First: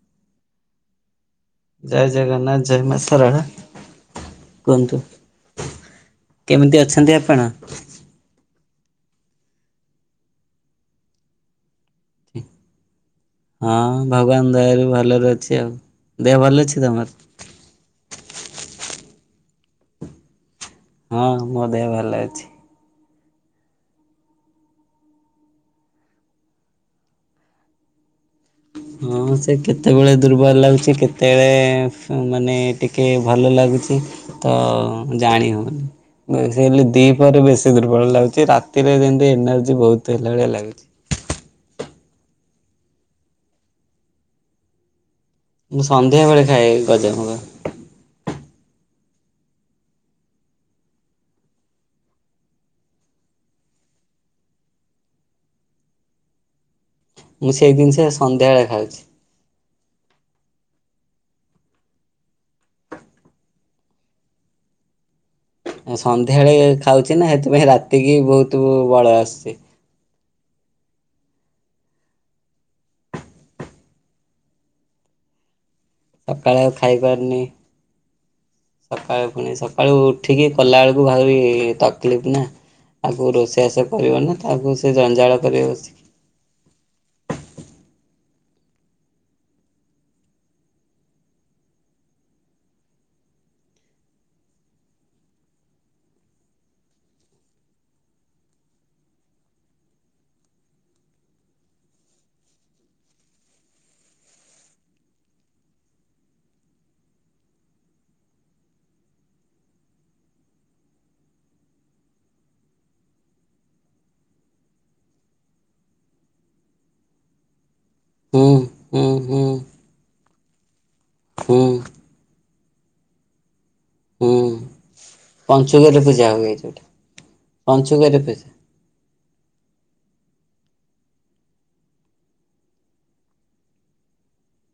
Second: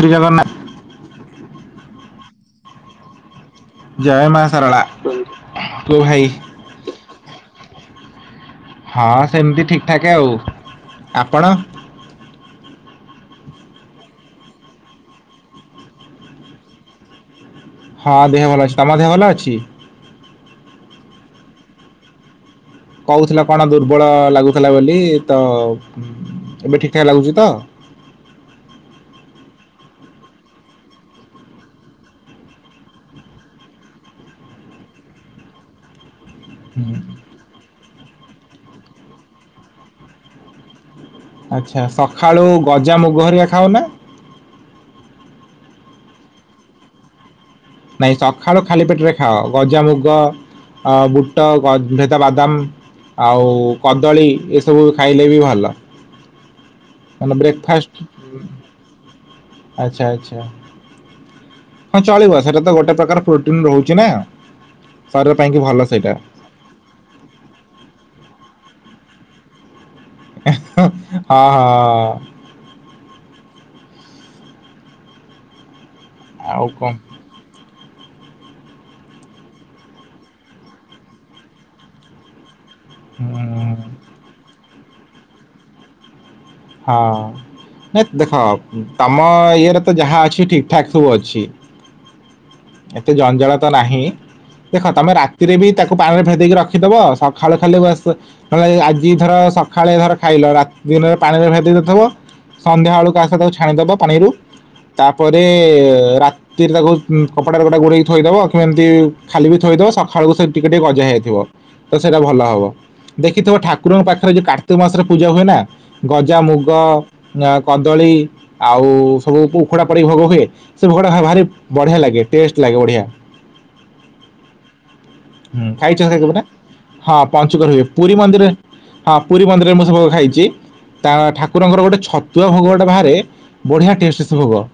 ଶ୍ରୀଜଗନ୍ନାଥ। ଜୟ ଜଗନ୍ନାଥ, ଜୟ ମା ଶାରଳା। ଜୟ ମା ସରଳା। କୁହ ଭାଇ? କେମିତି ଅଛନ୍ତି ଆପଣ? ହଁ ସେମିତି ଠିକ୍ ଠାକ୍ ଆଉ। ଆପଣ? ହଁ ଭଗବାନ ଦୟାରୁ ଭଲରେ ଅଛି ଆଉ। ଦେହ ଭଲ ଅଛି ତମର? ହଁ ଦେହ ଭଲ ଅଛି। ତମ ଦେହ ଭଲ ଅଛି? ହଁ ମୋ ଦେହ ଭଲ ଅଛି। କହୁଥିଲ କଣ ଦୁର୍ବଳ ଲାଗୁଥିଲା ବୋଲି। ତ ଏବେ ଠିକ୍ ଠାକ୍ ଲାଗୁଛି ତ? ହଁ ସେ କେତେବେଳେ ଦୁର୍ବଳ ଲାଗୁଛି, କେତେ ଏଳେ ମାନେ ଟିକେ ଭଲ ଲାଗୁଛି। ତ ଜାଣି ହଉନି। ବେଶୀ କାଲି ହୁଁ, ଦିପହରେ ବେଶୀ ଦୁର୍ବଳ ଲାଗୁଚି। ରାତିରେ ଯେମିତି ଏନର୍ଜି ବୋହୁତ୍ ହେଲା ଭଳିଆ ଲାଗୁଛି। ଆଚ୍ଛା। ସଖାଳୁ ଗଜାମୁଗ ହରିକା ଖାଉନା? ମୁଁ ସନ୍ଧ୍ୟା ବେଳେ ଖାଏ ଗଜାମୁଗ। ନାଇଁ ସଖାଳୁ ଖାଲି ପେଟରେ ଖାଅ ଗଜାମୁଗ ଅ ବୁଟ ଗ ଭେଦା ବାଦାମ। ଆଉ କଦଳୀ ଏସବୁ ଖାଇଲେ ବି ଭଲ। ମାନେ ମୁଁ ବ୍ରେକ୍ ସେଇ ଜିନିଷ ଫାଷ୍ଟ ସନ୍ଧ୍ୟାବେଳେ ଖାଉଛି। ଆଛା ଆଛା ହଁ ଚଳିବ ସେଇଟା ତ ଗୋଟେ ପ୍ରକାର ପ୍ରୋଟିନ୍ ରହୁଚି ନା ଶରୀର ପାଇଁକି ଭଲ ସେଇଟା। ହେଳେଇ ଏକ୍ ଖାଉଛି ନା ହେଥିପାଇଁ ରାତିକି ବହୁତ ବଳ ଆସୁଛି। [unintelligible] ହଁ ହଁ ହଁ। ସକାଳେ ଆଉ ଖାଇପାରୁନି। ସକାଳୁ ପୁଣି ସକାଳୁ ଉଠିକି କଲାଏଳକୁ ଭାରି ତକଲିଫ ନା। ତାକୁ ରୋଷେଇ ହୁଁ ଆସେ କରିବନା ତାକୁ ସେ ଜଞ୍ଜାଳ କରିବ ବସିକି। ହଁ। ହେତ୍ ହଁତମ ଇଏରେ ତ ଯାହା ଅଛି ଠିକ୍ ଠାକ୍ ସବୁ ଅଛି। ଏତେ ଜଞ୍ଜାଳ ତ ନାହିଁ। ଦେଖ ତମେ ରାତିରେ ବି ତାକୁ ପାଣିରେ ଭେଦେଇକି ରଖିଦବ ସଖାଳୁ ଖାଲି ବାସ ନହେଲେ ଆଜି ଧର ସଖାଳେ ଧର ଖାଇଲ ରାତି ଦିନରେ ପାଣିରେ ଭେଦେଇ ଦେଇଥବ ସନ୍ଧ୍ୟା ବେଳକୁ ଆସ ତାକୁ ଛାଣିଦେବ ପାଣିରୁ। ତାପରେ ରା ତିରେ ତାକୁ କପଡାରେ ଗୋଟେ ଗୁରେଇକି ଥୋଇଦବ କି ଏମିତି ଖାଲି ବି ଥୋଇଦବ ସଖାଳକୁ ସେ ଟିକେ ଟିକେ ଗଜା ହେଇଯାଇଥିବା। ତ ସେଇଟା ଭଲ ହବ ଦେଖିଥିବ ଠାକୁରଙ୍କ ପାଖରେ ଯୋଉ କାର୍ତ୍ତିକ ମାସରେ ପୂଜା ହୁଏ ନା। ଗଜାମୁଗ ୟା କଦଳୀ ହୁଁ ଆଉ ହୁଁ ହୁଁ ସବୁୁ ଉପ ଉଖୁଡା ପଡ଼ି ଭୋଗ ହୁଏ ସେ ଭୋଗଟା ଭାରି ହୁଁ ବଢିଆ ଲାଗେ ଟେଷ୍ଟ ଲାଗେ ବଢ଼ିଆ। ହୁଁ। ହୁଁ ପଞ୍ଚୁକରେ ଖାଇଚ ସେ ପୂଜା ଭୋଗ ଟ ହୁଏ ଯୋଉଟା। ହଁ ପଞ୍ଚୁକର ହୁଏ ପଞ୍ଚୁକରେ ପୁରୀ ପୂଜା ମନ୍ଦିରରେ ହଁ ପୁରୀ ମନ୍ଦିରରେ ମୁଁ ସେ ଭୋଗ ଖାଇଚି। ତା ଠାକୁରଙ୍କର ଗୋଟେ ଛତୁଆ ଭୋଗ ଗୋଟେ ବାହାରେ ବଢ଼ିଆ ଟେଷ୍ଟ ସେ ଭୋଗ।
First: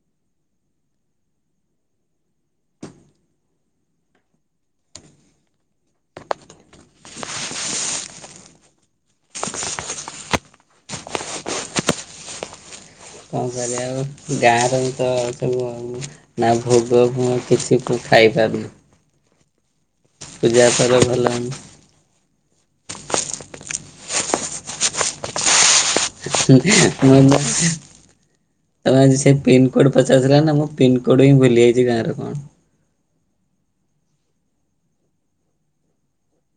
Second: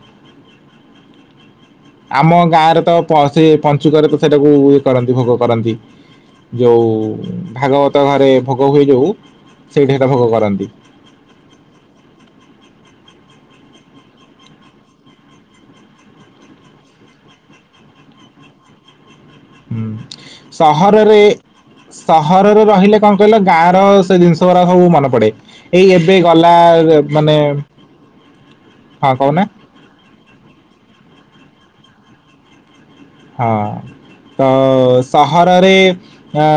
[unintelligible] ଆମ ଗାଁରେ ତ ପ ସେ ପଞ୍ଚୁକରେ ତ ସେଇଟାକୁ ଇଏ କରନ୍ତି ଭୋଗ କରନ୍ତି। ଯୋଉ ଭାଗବତ ଘରେ ଭୋଗ ହୁଏ ଯଉ ସେଇଠାତ ଭୋଗ କରନ୍ତି। କଣ କରିବା ଆଉ ଗାଁର ତ ସବୁ ନା ଭୋଗ ଫୋଗ କିଛି ଖାଇପାରୁନି। ହୁଁ କର ସହରରେ। ଭଲ ସହରରେ ରହିଲେ କଣ କହିଲ ଗାଁ ର ସେ ଜିନିଷ ଗୁରା ସବୁ ମନେ ପଡେ। ଏଇ ଏବେ ଗଲା ମଲା ମାନେ ହଁ କହୁନା। କୋଡ ପଚାରୁଥିଲା ନା ମୁଁ ପିନ୍ କୋଡ୍ ହିଁ ଭୁଲିଯାଇଛି ଗାଁର କଣ। ହଁ, ତ ସହର ରେ ଅ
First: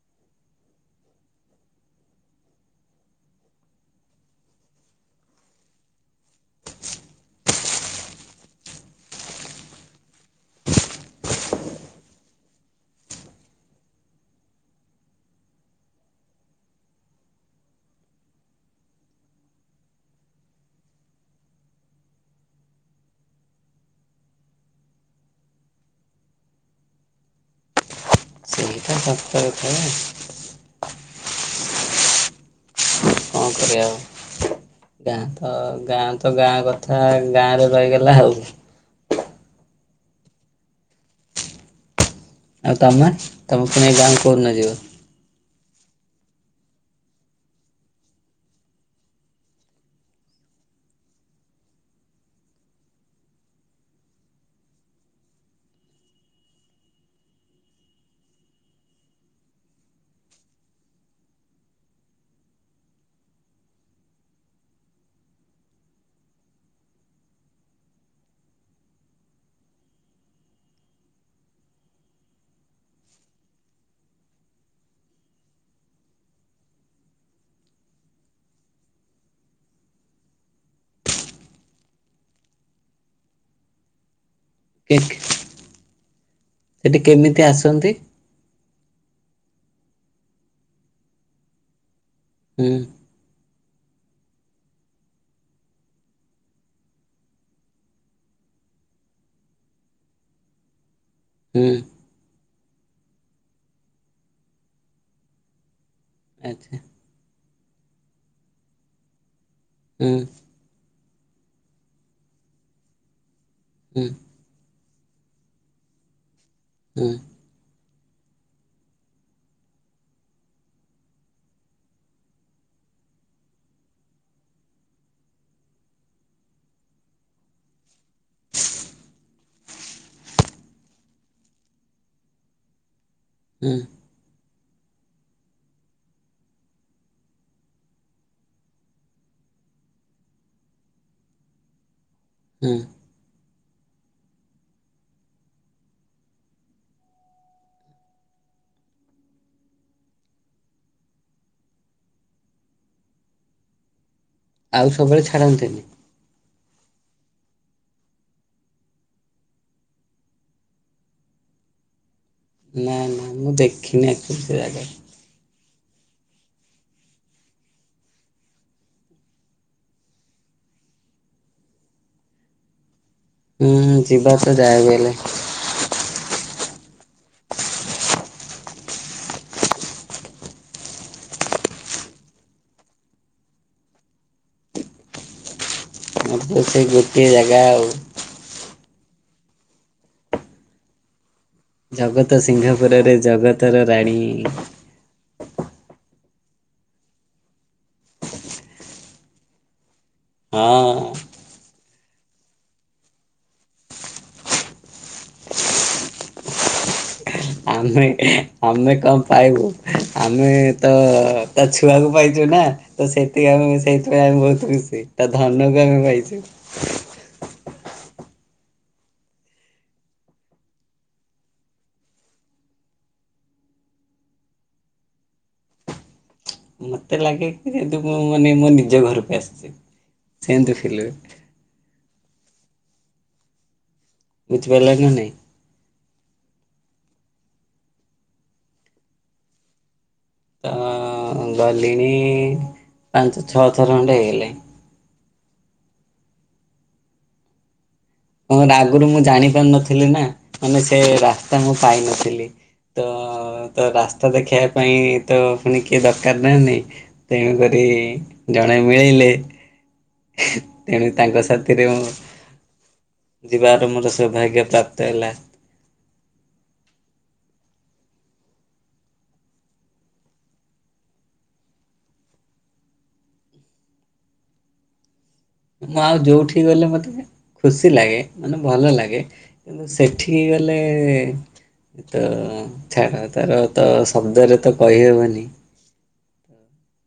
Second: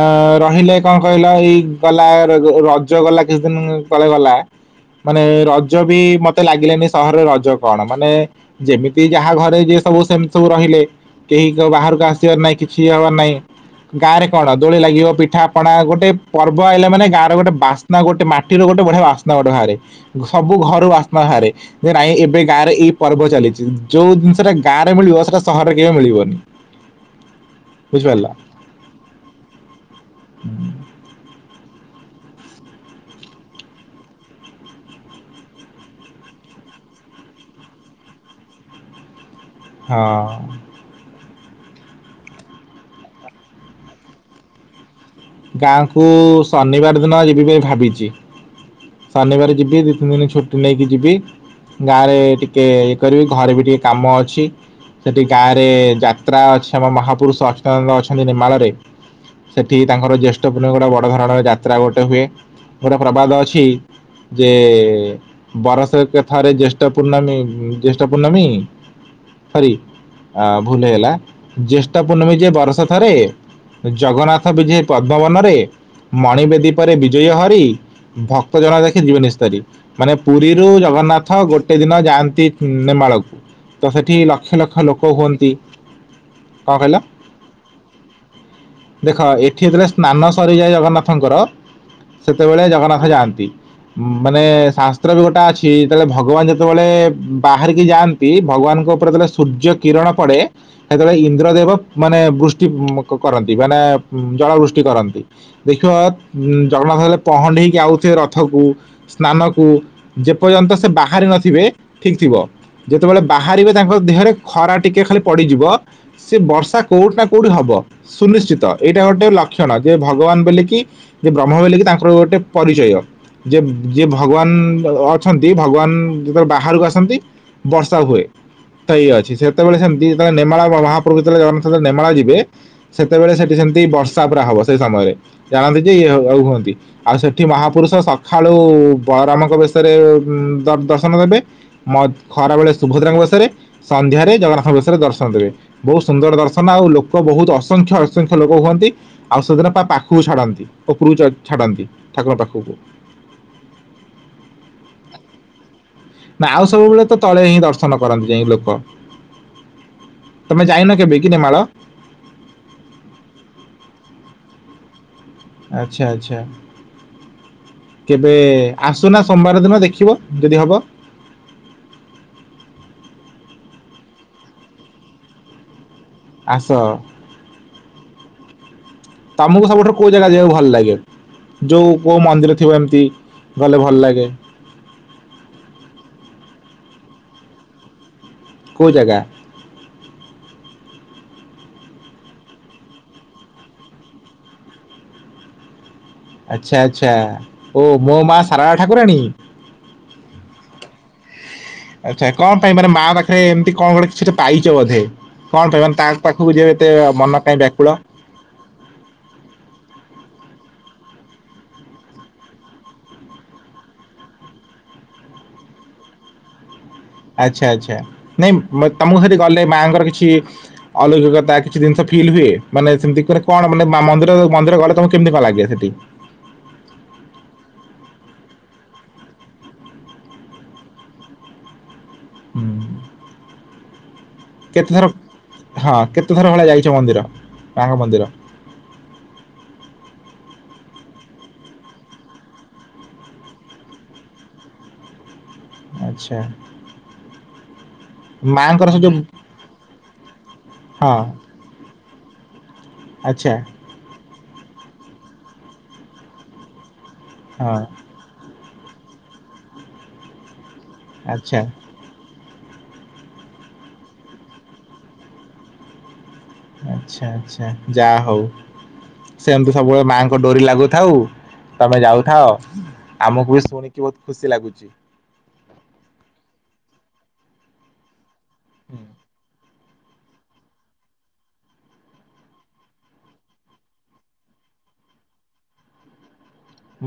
ରହିଲେ କଣ କହିଲ ଏଇ ଗଲା ରଜ ଗଲା କିଛି ଦିନ ତଳେ ଗଲା। ମାନେ ରଜ ବି ମତେ ଲାଗିଲାନି ସହରରେ ରଜ କଣ ମାନେ ଯେମିତି ଯାହା ଘରେ ଯିଏ ସବୁ ସେମିତି ସବୁ ରହିଲେ। କେହି ବାହାରକୁ ଆସିବାର ନାହିଁ କିଛି ହବାର ନାହିଁ। ଗାଁ ରେ କଣ ଦୋଳି ଲାଗିବ ପିଠା ପଣା ଗୋଟେ ପର୍ବ ଆଇଲେ ମାନେ ଗାଁର ଗୋଟେ ବାସ୍ତ। ନା ଗୋଟେ ମାଟିର ଗୋଟେ ବଢିଆ ବାସ୍ନା ଗୋଟେ ବାହାରେ ସବୁ ଘରୁ ବାସ୍ନା ବାହାରେ। ଯେ ନାଇଁ ଏବେ ଗାଁ ରେ ଏଇ ପର୍ବ ଚାଲିଚି, ଯୋଉ ଜିନିଷଟା ଗାଁରେ ମିଳିବ ସେଟା ସହରରେ କେବେ ମିଳିବନି। ବୁଝିପାରିଲ। ହଁ ସତ କଥା। ସରି ଆଉ ଗାଁ, ତ ଗାଁ, ତ ଗାଁ, କଥା ଗାଁ ରେ ରହିଗଲା ଆଉ ହଁ। ଆଉ ତମେ ତମେ ପୁଣି ଏ ଗାଁ କୁ ଯୋଉ ଦିନ ଯିବ। ଗାଁ କୁ ଶନିବାର ଦିନ ଯିବି ବୋଲି ଭାବିଛି। ଶାନିବାର ଯିବି ଦି, ତିନି ଦିନ ଛୁଟି ନେଇକି ଯିବି। ଗାଁ ରେ ଟିକେ ଇଏ କରିବି ଘରେ ବି ଟିକେ କାମ ଅଛି। ସେଠି ଗାଁ ରେ ଯାତ୍ରା ଅଛି ଆମ ମହାପୁରୁଷ ଅଚୁତା ନନ୍ଦ ଅଛନ୍ତି ନେମାଳ ରେ। ସେଠି ତାଙ୍କର ଜ୍ୟେଷ୍ଠ [unintelligible] ଗୋଟେ ବଡ ଧରଣର ଯାତ୍ରା ଗୋଟେ ହୁଏ ଗୋଟେ ପ୍ରବାଦ ଅଛି। ଯେ ବରଶକେ ଥରେ ଜ୍ୟେଷ୍ଠ ପୂର୍ଣ୍ଣମୀ ଜ୍ୟେଷ୍ଠ ପୂର୍ଣ୍ଣମୀ ସରୀ। ଆ ଭୁଲ ହେଇଗଲା ଜ୍ୟେଷ୍ଠ ପୂର୍ଣ୍ଣମୀ ଯେ ବରସେ ଥରେ ଜଗନ୍ନା ବିଜେ ପଦ୍ମବନରେ ମଣିି ବେଦୀ ପରେ ବିଜୟ ହରି। ଭକ୍ତ ଜଳା ଦେଖେ ଜୀବେ ନିସ୍ତରୀ। ମାନେ ପୁରୀରୁ ଜଗନ୍ନାଥ ଗୋଟେ ଦିନ ଯାଆନ୍ତି ନେମାଳକୁ ତ ସେଠି ଲ ଲକ୍ଷ ଲକ୍ଷ କେକ୍ ଲୋକ ହୁଅନ୍ତି। କଣ କହିଲ ସେଠି କେମିତି ଆସନ୍ତି? ଦେଖ ଏଠି ଯେତେବେଳେ ସ୍ନାନ ସରିଯାଏ ଜଗନ୍ନାଥଙ୍କର ସେତେବେଳେ ହୁଁ ଜଗନ୍ନାଥ ଯାଆନ୍ତି। ମାନେ ଶାସ୍ତ୍ର ବି ଗୋଟା ଅଛି ଯେତେବେଳେ ଭଗବାନ ଯେତେବେଳେ ବାହାରିକି ଯାଆନ୍। ଭଗବାନଙ୍କ ଉପରେ ଯେତବେଳେ ସୂର୍ଯ୍ୟ କିରଣ ପଡେ ସେତେବେଳେ ଇନ୍ ଇନ୍ଦ୍ର ହୁଁ ଦେବ ମାନେ ବୃଷ୍ଟି କରନ୍ତି ମାନେ ଜଳ ବୃଷ୍ଟି କରନ୍ତି ଦେଖିବ। ଆଚ୍ଛା ଜଗନ୍ନାଥ ଯେତେବେଳେ ପହଣ୍ଡି ହେଇକି ଆଉଥିବେ ରଥକୁ ସ୍ନାନକୁ ଯେ ହୁଁ ଯେ ପର୍ଯ୍ୟନ୍ତ ସେ ବାହାରି ନଥିବେ ଠିକ୍ ଥିବ। ଯେତେବେଳେ ବାହାରିବେ ତାଙ୍କ ହୁଁ ଦେହରେ ଖରା ଟିକେ ଖାଲି ପଡିଯିବ। ସେ ବର୍ଷା ହୁଁ କୋଉଠି ନା କୋଉଠି ହବ ସୁନିଶ୍ଚିତ। ଏଇଟା ଗୋଟେ ଲକ୍ଷଣ ଯେ ଭଗବାନ ବୋଲେ କି ଯେ ବ୍ରହ୍ମ ବୋଲେ କିି ତାଙ୍କର ଗୋଟେ ପରିଚୟ। ଯେ ଯିଏ ଭଗବାନ ଅଛନ୍ତି ଭଗବାନ ଯେତେବେଳେ ବାହାରକୁ ଆସନ୍ତି। ବର୍ଷା ହୁଏ। ତ ଇଏ ଅଛି ସେତେବେଳେ ସେମିତି ଯେତେବେଳେ ନେମଳା ମହାପ୍ରଭୁ ଯେତେବେଳେ ଜଗନାଥ ନେମଳା ଯିବେ ସେତେବେଳେ ସେ ସେଠି ହୁଁ ସେମିତି ବର୍ଷା ପୁରା ହବ ସେଇ ସମୟରେ ଜାଣନ୍ତି ଯେ ଇଏ ଆଉ ହୁଅନ୍ତି। ଆଉ ସେଠି ମହାପୁରୁଷ ସଖାଳୁ ବଳରାମଙ୍କ ବେଶରେ ଦର୍ଶନ ଦେବେ। ମ ଖରା ବେଳେ ହୁଁ ସୁଭଦ୍ରାଙ୍କ ବେଶରେ। ସନ୍ଧ୍ୟାରେ ଜଗନ୍ନାଥ ବେସରେ ଦର୍ଶନ ଦେବେ। ବହୁତ ସୁନ୍ଦର ଦର୍ଶନ ଆଉ ଲୋକ ବହୁତ ଅସଂଖ୍ୟ ଆସଂଖ୍ୟ ଲୋକ ହୁଅନ୍ତି, ଆଉ ସେଦିନ ପା ପାଖକୁ ଛାଡ଼ନ୍ତି ଓପୁରୁ କୁ ଛାଡ଼ନ୍ତି ଠାକୁର ଙ୍କ ପାଖକୁ। ଆଉ ସବୁବେଳେ ଛାଡନ୍ତି ନି। ନା ଆଉ ସବୁବେଳେ ତ ତଳେ ହିଁ ଦର୍ଶନ କରନ୍ତି ଯାଇକି ଲୋକ। ତମେ ଯାଇନ କେବେ କିି ନେମାଳ? ନାଁ, ନାଁ, ମୁଁ ଦେଖିନି ଆକଚୁଆଲି ସେ ଜାଗା। ଆଚ୍ଛା, ଆଚ୍ଛା। କେବେ ଆସୁନା ସୋମବାର ଦିନ ଦେଖିବ ଯଦି ହବ ହୁଁ ଯିବା ତ ଯାଏ ବି ହେଲେ। ଆସ। ତମକୁ ସବୁଠାରୁ କୋଉ ଜାଗା ଯିବାକୁ ଭଲ ଲାଗେ? ଯୋଉ ପୁଅ ମନ୍ଦିର ଥିବ ଏମିତି ଗଲେ ଭଲ ଲାଗେ। ସେଇ ଗୋଟିଏ ଜାଗା ଆଉ। କୋଉ ଜାଗା? ଜଗତ ସିଂହପୁରରେ ଜଗତର ରାଣୀ। ଆଚ୍ଛା ଆଚ୍ଛା ଓ ମୋ ମା ସାରାଳା ଠାକୁରାଣୀ। ହଁ। ଆଚ୍ଛା କଣ ପାଇଁ ମାନେ ମା ପାଖରେ ଏମିତି କଣ ଗୋଟେ କିଛି ପାଇଛ ବଧେ। କଣ ପାଇଁ ତାପାଖକୁ ଯିବା ଏତେ ମନ? କାଇଁ ବ୍ୟାକୁଳ ଆମେ ଆମେ କଣ ପାଇବୁ ଆମେ ତ ତା ଛୁଆକୁ ପାଇଛୁ ନା। ତ ସେଥିକି ଆମେ ସେଇଥିପାଇଁ ଆମେ ବହୁତ ଖୁସି ତା ଧନକୁ ଆମେ ପାଇଛୁ। ଆଚ୍ଛା ଆଚ୍ଛା ନାଇଁ ତମକୁ ସେଠି ଗଲେ ମାଆଙ୍କର କିଛି ଅଲୌକିକତା କିଛି ଜିନିଷ ଫିଲ୍ ହୁଏ ମାନେ ସେମିତି କଣ ମ ମନ୍ଦିର ମନ୍ଦିର ଗଲେ ତମକୁ କେମିତି କଣ ଲାଗେ ସେଠି? ମୋତେ ଲାଗେ କି ଏୁ ମୁଁ ମାନେ ମୋ ନିଜ ଘରକୁ ଆସିଛି ସେଏନ୍ତି ଫିଲ୍ ହୁଏ ହୁଁ ବୁଝିପାରିଲ କେତେଥର ନା ନାଇଁ ହଁ କେତେଥର ଭଳିଆ ଯାଇଛ ମନ୍ଦିର ମାଙ୍କ ମନ୍ଦିର? ତ ଗଲିଣି ପାଞ୍ଚ ଛଅ ଥର ଖଣ୍ଡେ ହେଇଗଲେଇ। ଆଚ୍ଛା। କଣ ମାଆଙ୍କର ସେ ଆଗରୁ ଯୋଉ ମୁଁ ଜାଣି ପାରୁନଥିଲି ନା ମାନେ ସେ ହଁ ରାସ୍ତା ମୁଁ ପାଇନଥିଲି। ତ ଆଚ୍ଛା ତ ରାସ୍ତା ଦେଖେଇବା ପାଇଁ ତ ପୁଣି କିଏ ଦରକାର ନାହି ହଁ ତେଣୁକରି ଜଣେ ମିଳେଇଲେ ତେଣୁ ତାଙ୍କ ଆଚ୍ଛା ସାଥିରେ ମୁଁ ଯିବାର ମୋର ସୌଭାଗ୍ୟ ପ୍ରାପ୍ତ ହେଲା। ଆଚ୍ଛା ଆଛା ଯାହା ହଉ। ସେମିତି ସବୁବେଳେ ମାଆଙ୍କ ଡୋରି ଲାଗୁଥାଉ ତମେ ଯାଉଥାଅ। ଆମକୁ ବି ଶୁଣିକି ବହୁତ ଖୁସି ଲାଗୁଛି। ମୁଁ ଆଉ ଯୋଉଠି ଗଲେ ମତେ ଖୁସି ଲାଗେ ମାନେ ଭଲ ହୁଁ। ଲାଗେ କିନ୍ତୁ ସେ ଠିକ ଗଲେ। ଏ ତ ଛାଡ ତାର ତ ଶବ୍ଦରେ ତ କହିହବନି।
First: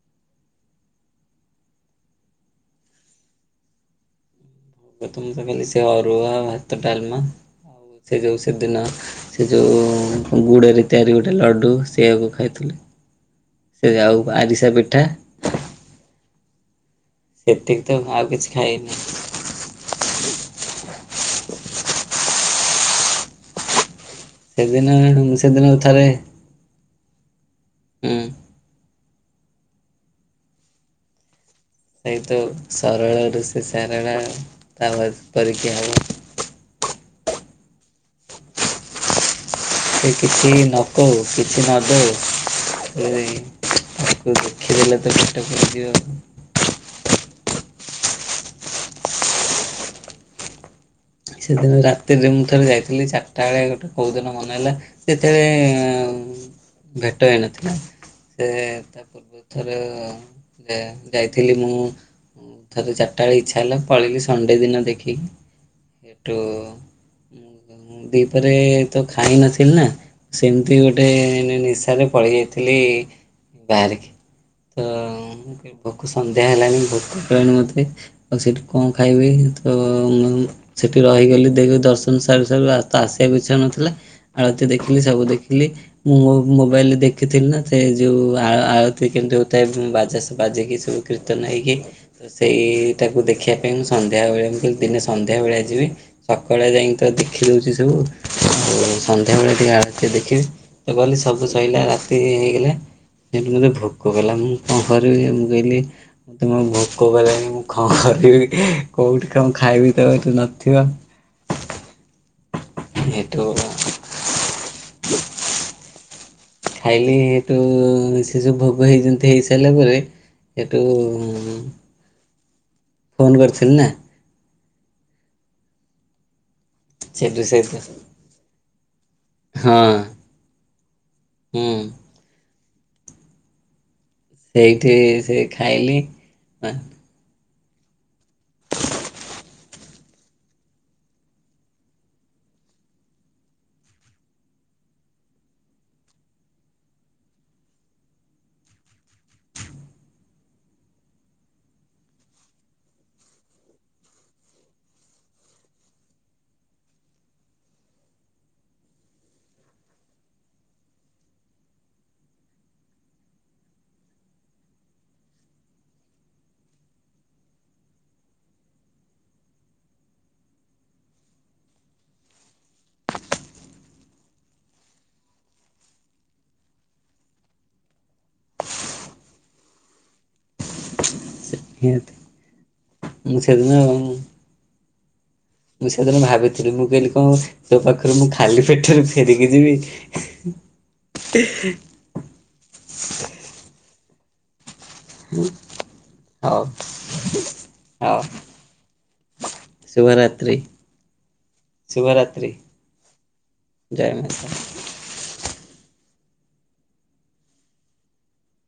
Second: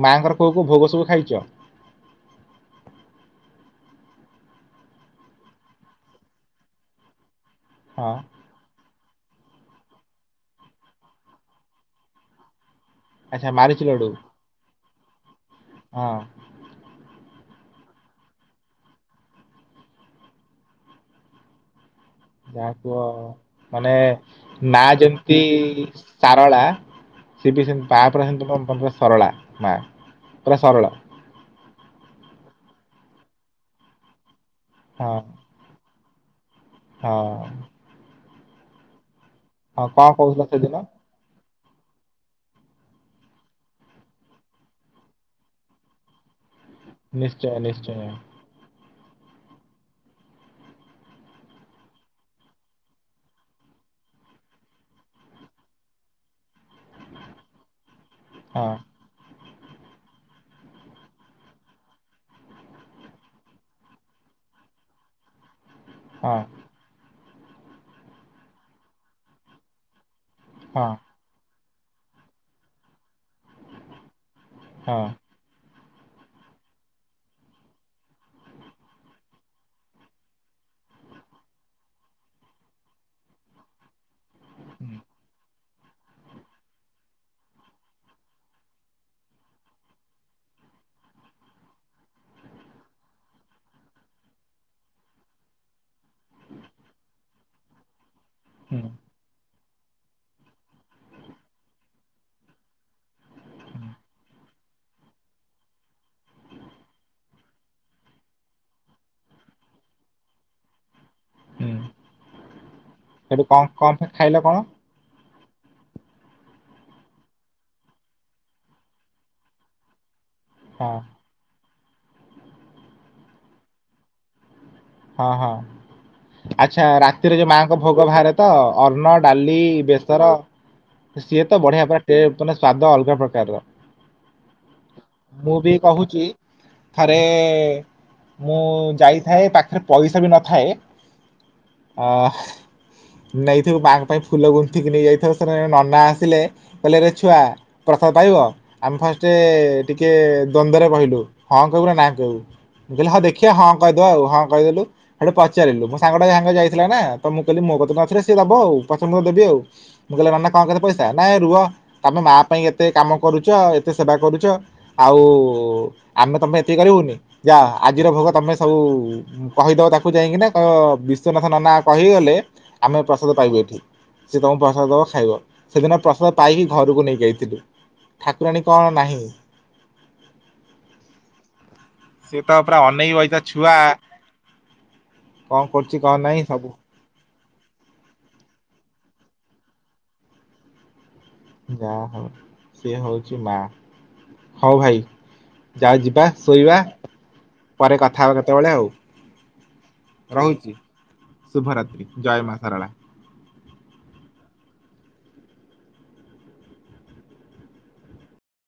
ମାଆଙ୍କର କୋଉ କୋଉ ଭୋଗ ସବୁ ଖାଇଛ? ପ୍ରଥମ ତ ଖାଲି ସେ ଅରୁଆ ଭାତ ଡାଲମା ହଁ ସେ ଯୋଉ ସେଦିନ ସେ ଯୋଉ ଗୁଡରେ ତିଆରି ଗୋଟେ ଲଡୁ ସେଆକୁ ଖାଇଥିଲି। ଆଚ୍ଛା ସେ ମାରିିଚୁ ଲଡୁ ଆଉ ଆରିସା ପିଠା ହଁ। ସେତିକି ତ ଆଉ କିଛି ଖାଇନି। ଯାହାକୁୁହ ମାନେ ନା ସେଦିନ ଯେମିତି ସେଦିନ ଥରେ ସାରଳା ସିଏ ବି ସେତି ମା ହୁଁ ପୁରା ସେମତି ପୁରା ସରଳା ମା ପୁରା ସରଳ। ସେଇତ ସରଳରୁ ସେ ସାରଳା ତା ହଁ ପରିକି କିଏ ହବ। ହଁ। ହଁ କଣ ସେ କହୁଥିଲ କିଛି ସେଦିନ ନ କହୁ କିଛି ନଦଉ ଥରେ ଦେଖିଦେଲେ ତ ପେଟ ପୁରିଯିବ ଆଉ। ନିଶ୍ଚୟ ନିଶ୍ଚୟ। ସେଦିନ ରାତିରେ ମୁଁ ଥରେ ଯାଇଥିଲି ଚାରିଟା ବେଳେ ଗୋଟେ କୋଉ ଦିନ ମନହେଲା। ସେତେବେଳେ ଭେଟ ହେଇନଥିଲା ସେ ହଁ ଥରେ ଯାଇଥିଲି ମୁଁ ଥର ଚାରିଟା ବେଳେ ଇଚ୍ଛା ହେଲା ପଳେଇଲି ସଣ୍ଡେ ଦିନ ଦେଖିକି। ସେଠୁ ହଁ ଦିପରେ ତ ଖାଇ ନଥିଲି ନା ସେମିତି ହଁ ଗୋଟେ ନିଶାରେ ପଳେଇ ଯାଇଥିଲି ବାହାରିକି। ହଁ ତ ଭୋକ ସନ୍ଧ୍ୟା ହେଲାଣି ଭୋକ ହେଳାଣି ମୋତେ ଆଉ ସେଠି କଣ ଖାଇବି ତ ମୁଁ ସେଠି ରହିଗଲି ଦେଖି ଦର୍ଶନ ସାରି ସାରୁ ଆ ଆସିବାକୁ ଇଚ୍ଛା ହଉନଥିଲା। ଆଳତି ହୁଁ ଦେଖିଲି ସବୁ ଦେଖିଲି। ମୁଁ ମୁଁ ମୋବାଇଲରେ ଦେଖିଥିଲି ନା ସେ ଯୋଉ ଆ ଆଳତି କେମିତି ହଉଥାଏ ବାଜାସ ବାଜିକି ସବ କୀର୍ତ୍ତନ ନେଇକି ତ ସେଇଟାକୁ ଦେଖିବା ପାଇଁ ମୁଁ ସନ୍ଧ୍ୟାବେଳେ ମୁ ଦିନେ ସନ୍ଧ୍ୟାବେଳେ ଯିବି ସକାଳେ ଯାଇ ତ ଦେଖି ଦଉଛି ସବୁ ହୁଁ ଆଉ ସନ୍ଧ୍ୟାବେଳେ ଆ ଟିକେ ଦେଖିବି ତ ସବୁ ସଇଲା ରାତି ହେଇଗଲା। ସେଟୁ ମୋତେ ଭୋକ କଲା ମୁଁ କଣ କରିବି ମୁଁ କହିଲି ମୁଁ ଭୋକ କଲେଣି ମୁଁ କଣ କରିବି କୋଉଠି କଣ ଖାଇବି ତ ଏଠୁ ନଥିବ। ହୁଁ ସେଠୁ କମ ଏଠୁ କମ ଖାଇଲ କଣ? ଖାଇଲି ସେଠୁ ସେ ସବୁ ଭୋଗ ହେଇ ହେଇ ସାରିଲା ପରେ। ଏଟୁ ହଁ ଫୋନ୍ କରିଥିଲି ନା। ହଁ ହଁ। ଆଚ୍ଛା ରାତିରେ ସେଠୁ ଯୋଉ ସେ ମାଆଙ୍କ ହଁ ଭୋଗ ବାହାରେ ତ ଅନ୍ନ, ଡାଲି ବେସର ସିଏ ତ ହୁଁ ବଢିଆ ପା ଟେ ମାନେ ସ୍ଵାଦ ଅଲଗା ପ୍ରକାରର। ସେଇଠି ସେ ଖାଇଲି ଆଡ଼େ ମୁଁ ଯାଇଥାଏ ପାଖରେ ପଇସା ବି ନଥାଏ ଅ ହ। ନେଇଥିବୁ ବାଙ୍କ ପାଇଁ ଫୁଲ ଗୁନ୍ଥିକି ନେଇ ଯାଇଥିବ ସେ ନନା ଆସିଲେ କହିଲେ ରେ ଛୁଆ ପ୍ରସାଦ ପାଇବ ଆମେ ଫାଷ୍ଟ ଟିକେ ଦ୍ଵନ୍ଦରେ କହିଲୁ ହଁ କହିବୁ ନା ନା କହିବୁ। ହଁ ଦେଖଆ ହଁ କହିଦେ ଆଉ ହଁ କହିଦେଲୁ। ସେଠୁ ପଚାରିଲୁ ମୋ ସାଙ୍ଗଟା ସାଙ୍ଗେ ଯାଇଥିଲା ନା ତ ମୁଁ କହିଲି ମୋ କତ ନଥିଲିଏ ଦବ ଆଉ ପଛରେ ଦେବି ଆଉ। ମୁଁ କହିଲ ମାନ ନା କଣ କେତେ ପଇସା ନାଇଁ ରୁହ ତମେ ମା ପାଇଁ ଏତେ କାମ କରୁଛ ଏତେ ସେବା କରୁଛ। ଆଉ ଆମେ ତମେ ଏତିକି କରିବୁନି ଯା ଆଜିର ଭୋଗ ତମେ ସବୁ କହିଦବ ତାକୁ ଯାଇକିନା କହିବ ବିଶ୍ୱନାଥ ନନା କହିଗଲେ ଆମେ ପ୍ରସାଦ ପାଇବୁ ଏଠି। ସେତମ ପ୍ରସାଦ ଦବ ଖାଇବ। ସେଦିନ ପ୍ରସାଦ ପାଇକି ଘରକୁ ନେଇକି ଯାଇଥିଲୁ। ଠାକୁରାଣୀ କଣ ନାହିଁ। ସେ ତ ପୁରା ଅନେଇକ ମୁଁ ବଇତ ଛୁଆ ସେଦିନ କଣ ମୁଁ କରୁଛି କଣ ସେଦିନଳେ ନାହିଁ ସବୁ ଭାବିଥିଲି ମୁଁ କହିଲି କଣ ତୋ ପାଖରୁ ମୁଁ ଖାଲି ପେଟରୁ ଫେରିକି ଯିବି। ଯା ହଉ ସିଏ ହଉଛି ମା ହଁ ଭାଇ। ଚାଲ ଯିବା ହଉ ଶୋଇବା ପରେ କଥା ହବା କେତେବେଳେ ଆଉ। ଶୁବ ରାତ୍ରି ରହୁଛି ଶୁଭରାତ୍ରି ଶୁବ ଜୟ ରାତ୍ରି। ମା ସାରଳା। ଜୟ ମାତା।